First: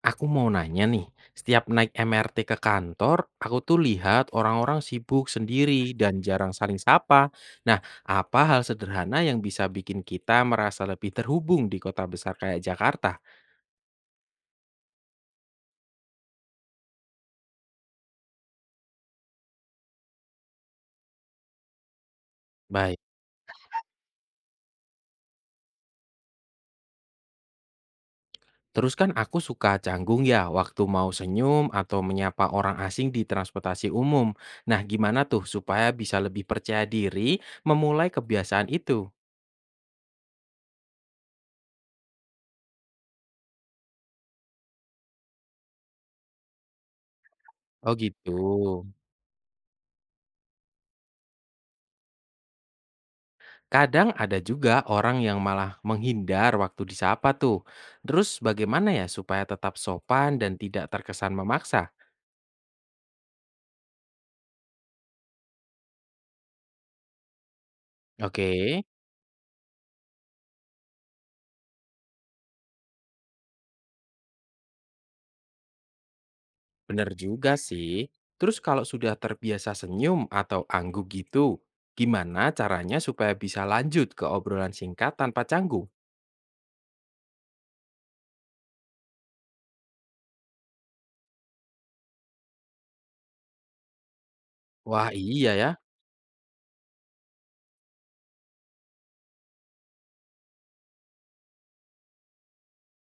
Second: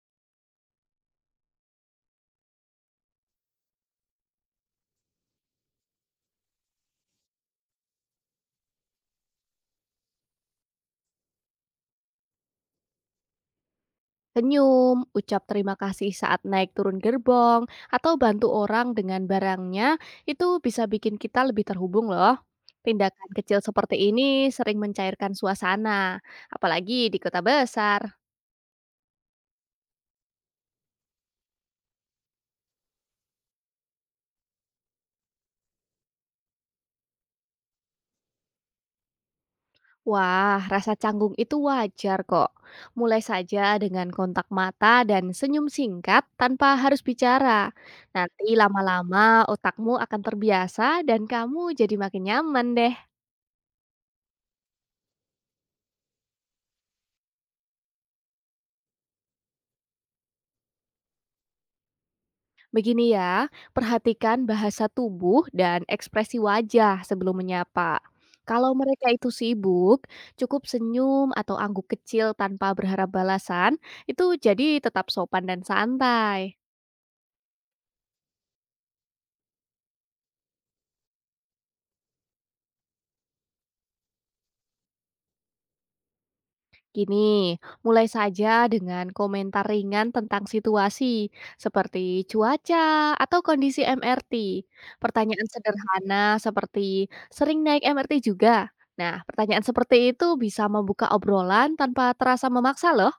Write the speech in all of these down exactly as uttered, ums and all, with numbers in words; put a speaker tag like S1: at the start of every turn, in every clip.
S1: Aku mau nanya nih, setiap naik M R T ke kantor, aku tuh lihat orang-orang sibuk sendiri dan jarang saling sapa. Nah, apa hal sederhana yang bisa bikin kita merasa lebih terhubung di kota besar kayak Jakarta?
S2: Senyum, ucap terima kasih saat naik turun gerbong, atau bantu orang dengan barangnya, itu bisa bikin kita lebih terhubung loh.
S1: Baik,
S2: Tindakan kecil seperti ini sering mencairkan suasana, apalagi di kota besar.
S1: terus kan aku suka canggung ya waktu mau senyum atau menyapa orang asing di transportasi umum. Nah, gimana tuh supaya bisa lebih percaya diri memulai kebiasaan itu?
S2: Wah, rasa canggung itu wajar kok. Mulai saja dengan kontak mata dan senyum singkat tanpa harus bicara.
S1: Oh gitu.
S2: Nanti lama-lama otakmu akan terbiasa dan kamu jadi makin nyaman deh.
S1: Kadang ada juga orang yang malah menghindar waktu disapa tuh. Terus bagaimana ya supaya tetap sopan dan tidak terkesan memaksa?
S2: Begini ya, perhatikan bahasa tubuh dan ekspresi wajah sebelum menyapa.
S1: Oke,
S2: Kalau mereka itu sibuk, cukup senyum atau angguk kecil tanpa berharap balasan, itu jadi tetap sopan dan santai.
S1: bener juga sih. Terus kalau sudah terbiasa senyum atau angguk gitu, gimana caranya supaya bisa lanjut ke obrolan singkat tanpa canggung?
S2: Gini, mulai saja dengan komentar ringan tentang situasi, seperti cuaca atau kondisi M R T.
S1: Wah
S2: Pertanyaan
S1: iya ya.
S2: sederhana seperti, sering naik M R T juga? Nah, pertanyaan seperti itu bisa membuka obrolan tanpa terasa memaksa loh.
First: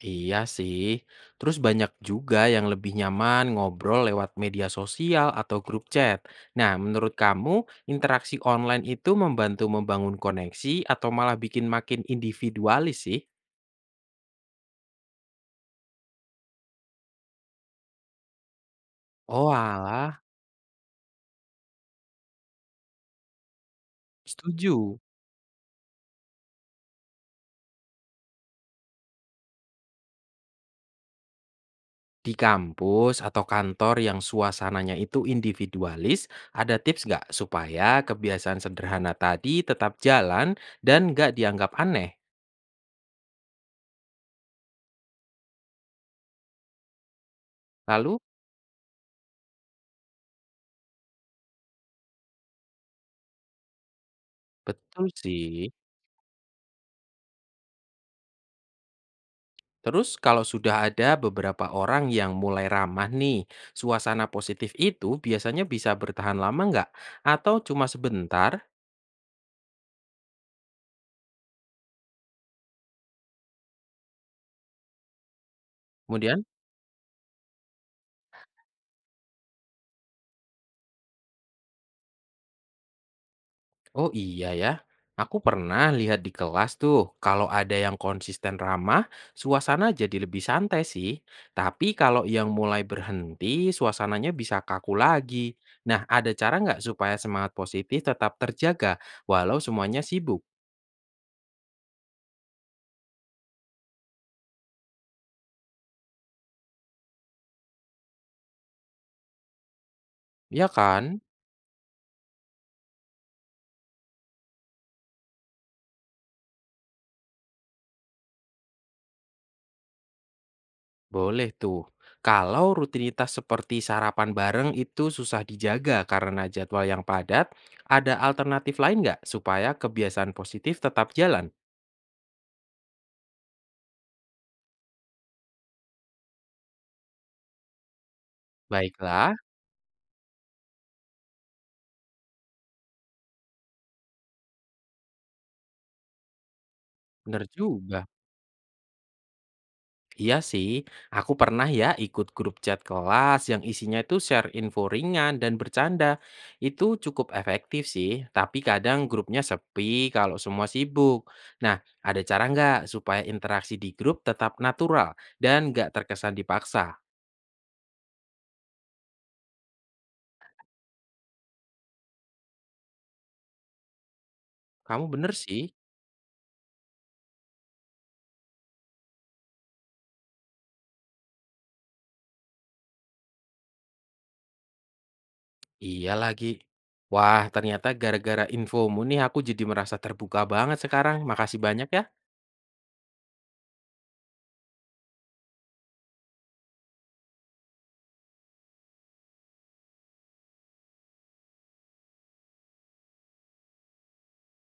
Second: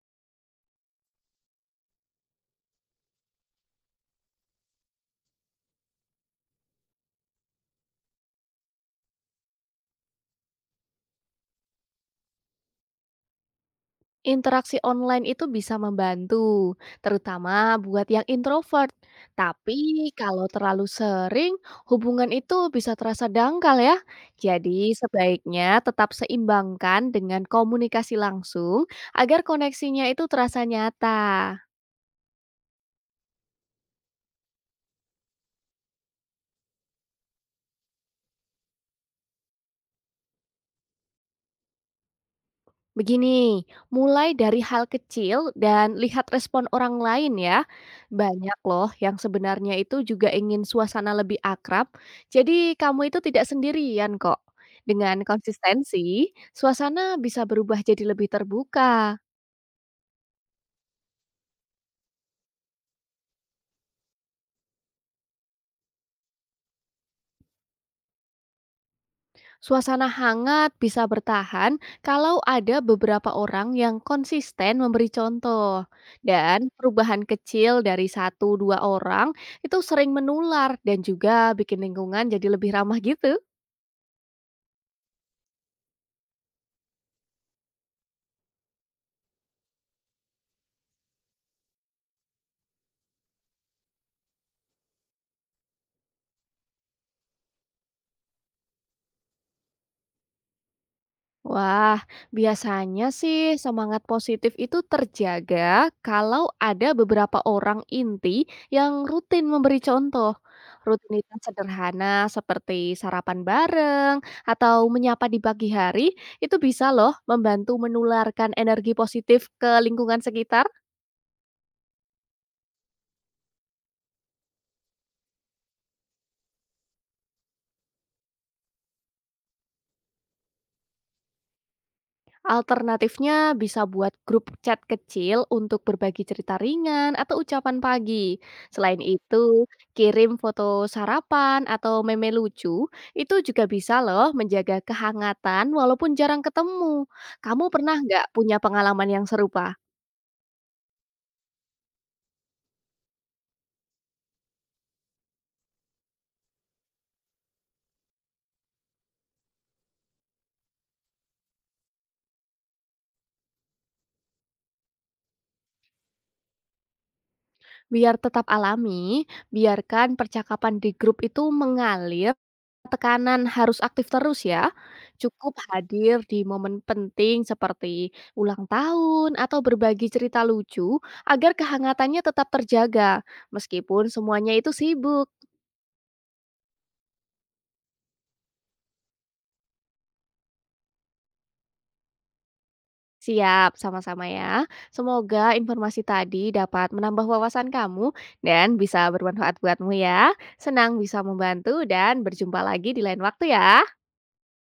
S1: Iya sih, terus banyak juga yang lebih nyaman ngobrol lewat media sosial atau grup chat. Nah, menurut kamu, interaksi online itu membantu membangun koneksi atau malah bikin makin individualis sih?
S2: Interaksi online itu bisa membantu, terutama buat yang introvert.
S1: Oh
S2: Tapi
S1: alah,
S2: kalau terlalu sering, hubungan itu bisa terasa dangkal ya. Jadi
S1: setuju.
S2: sebaiknya tetap seimbangkan dengan komunikasi langsung agar koneksinya itu terasa nyata.
S1: Di kampus atau kantor yang suasananya itu individualis, ada tips nggak supaya kebiasaan sederhana tadi tetap jalan dan nggak dianggap aneh?
S2: Begini, mulai dari hal kecil dan lihat respon orang lain ya.
S1: Lalu,
S2: Banyak loh yang sebenarnya itu juga ingin suasana lebih akrab. Jadi kamu itu tidak sendirian kok.
S1: betul
S2: Dengan
S1: sih.
S2: konsistensi, suasana bisa berubah jadi lebih terbuka.
S1: Terus kalau sudah ada beberapa orang yang mulai ramah nih, suasana positif itu biasanya bisa bertahan lama nggak? Atau cuma sebentar,
S2: Suasana hangat bisa bertahan kalau ada beberapa orang yang konsisten memberi contoh.
S1: kemudian,
S2: Dan perubahan kecil dari satu dua orang itu sering menular dan juga bikin lingkungan jadi lebih ramah gitu.
S1: oh iya ya, aku pernah lihat di kelas tuh, kalau ada yang konsisten ramah, suasana jadi lebih santai sih. Tapi kalau yang mulai berhenti, suasananya bisa kaku lagi. Nah, ada cara nggak supaya semangat positif tetap terjaga, walau semuanya sibuk?
S2: Wah, biasanya sih semangat positif itu terjaga kalau ada beberapa orang inti yang rutin memberi contoh.
S1: Ya kan?
S2: Rutinitas sederhana seperti sarapan bareng atau menyapa di pagi hari itu bisa loh membantu menularkan energi positif ke lingkungan sekitar.
S1: Boleh tuh. Kalau rutinitas seperti sarapan bareng itu susah dijaga karena jadwal yang padat, ada alternatif lain nggak supaya kebiasaan positif tetap jalan?
S2: Alternatifnya bisa buat grup chat kecil untuk berbagi cerita ringan atau ucapan pagi. Selain
S1: Baiklah,
S2: itu, kirim foto sarapan atau meme lucu, itu juga bisa loh menjaga kehangatan walaupun jarang ketemu.
S1: bener
S2: Kamu pernah
S1: juga.
S2: nggak punya pengalaman yang serupa?
S1: Iya sih, aku pernah ya ikut grup chat kelas yang isinya itu share info ringan dan bercanda. Itu cukup efektif sih, tapi kadang grupnya sepi kalau semua sibuk. Nah, ada cara nggak supaya interaksi di grup tetap natural dan nggak terkesan dipaksa?
S2: Biar tetap alami, biarkan percakapan di grup itu mengalir, tekanan harus aktif terus ya.
S1: Kamu bener
S2: Cukup
S1: sih,
S2: hadir di momen penting seperti ulang tahun atau berbagi cerita lucu agar kehangatannya tetap terjaga meskipun semuanya itu sibuk.
S1: iya lagi. Wah, ternyata gara-gara infomu nih aku jadi merasa terbuka banget sekarang. Makasih banyak ya.
S2: Siap, sama-sama ya. Semoga informasi tadi dapat menambah wawasan kamu dan bisa bermanfaat buatmu ya. Senang bisa membantu dan berjumpa lagi di lain waktu ya.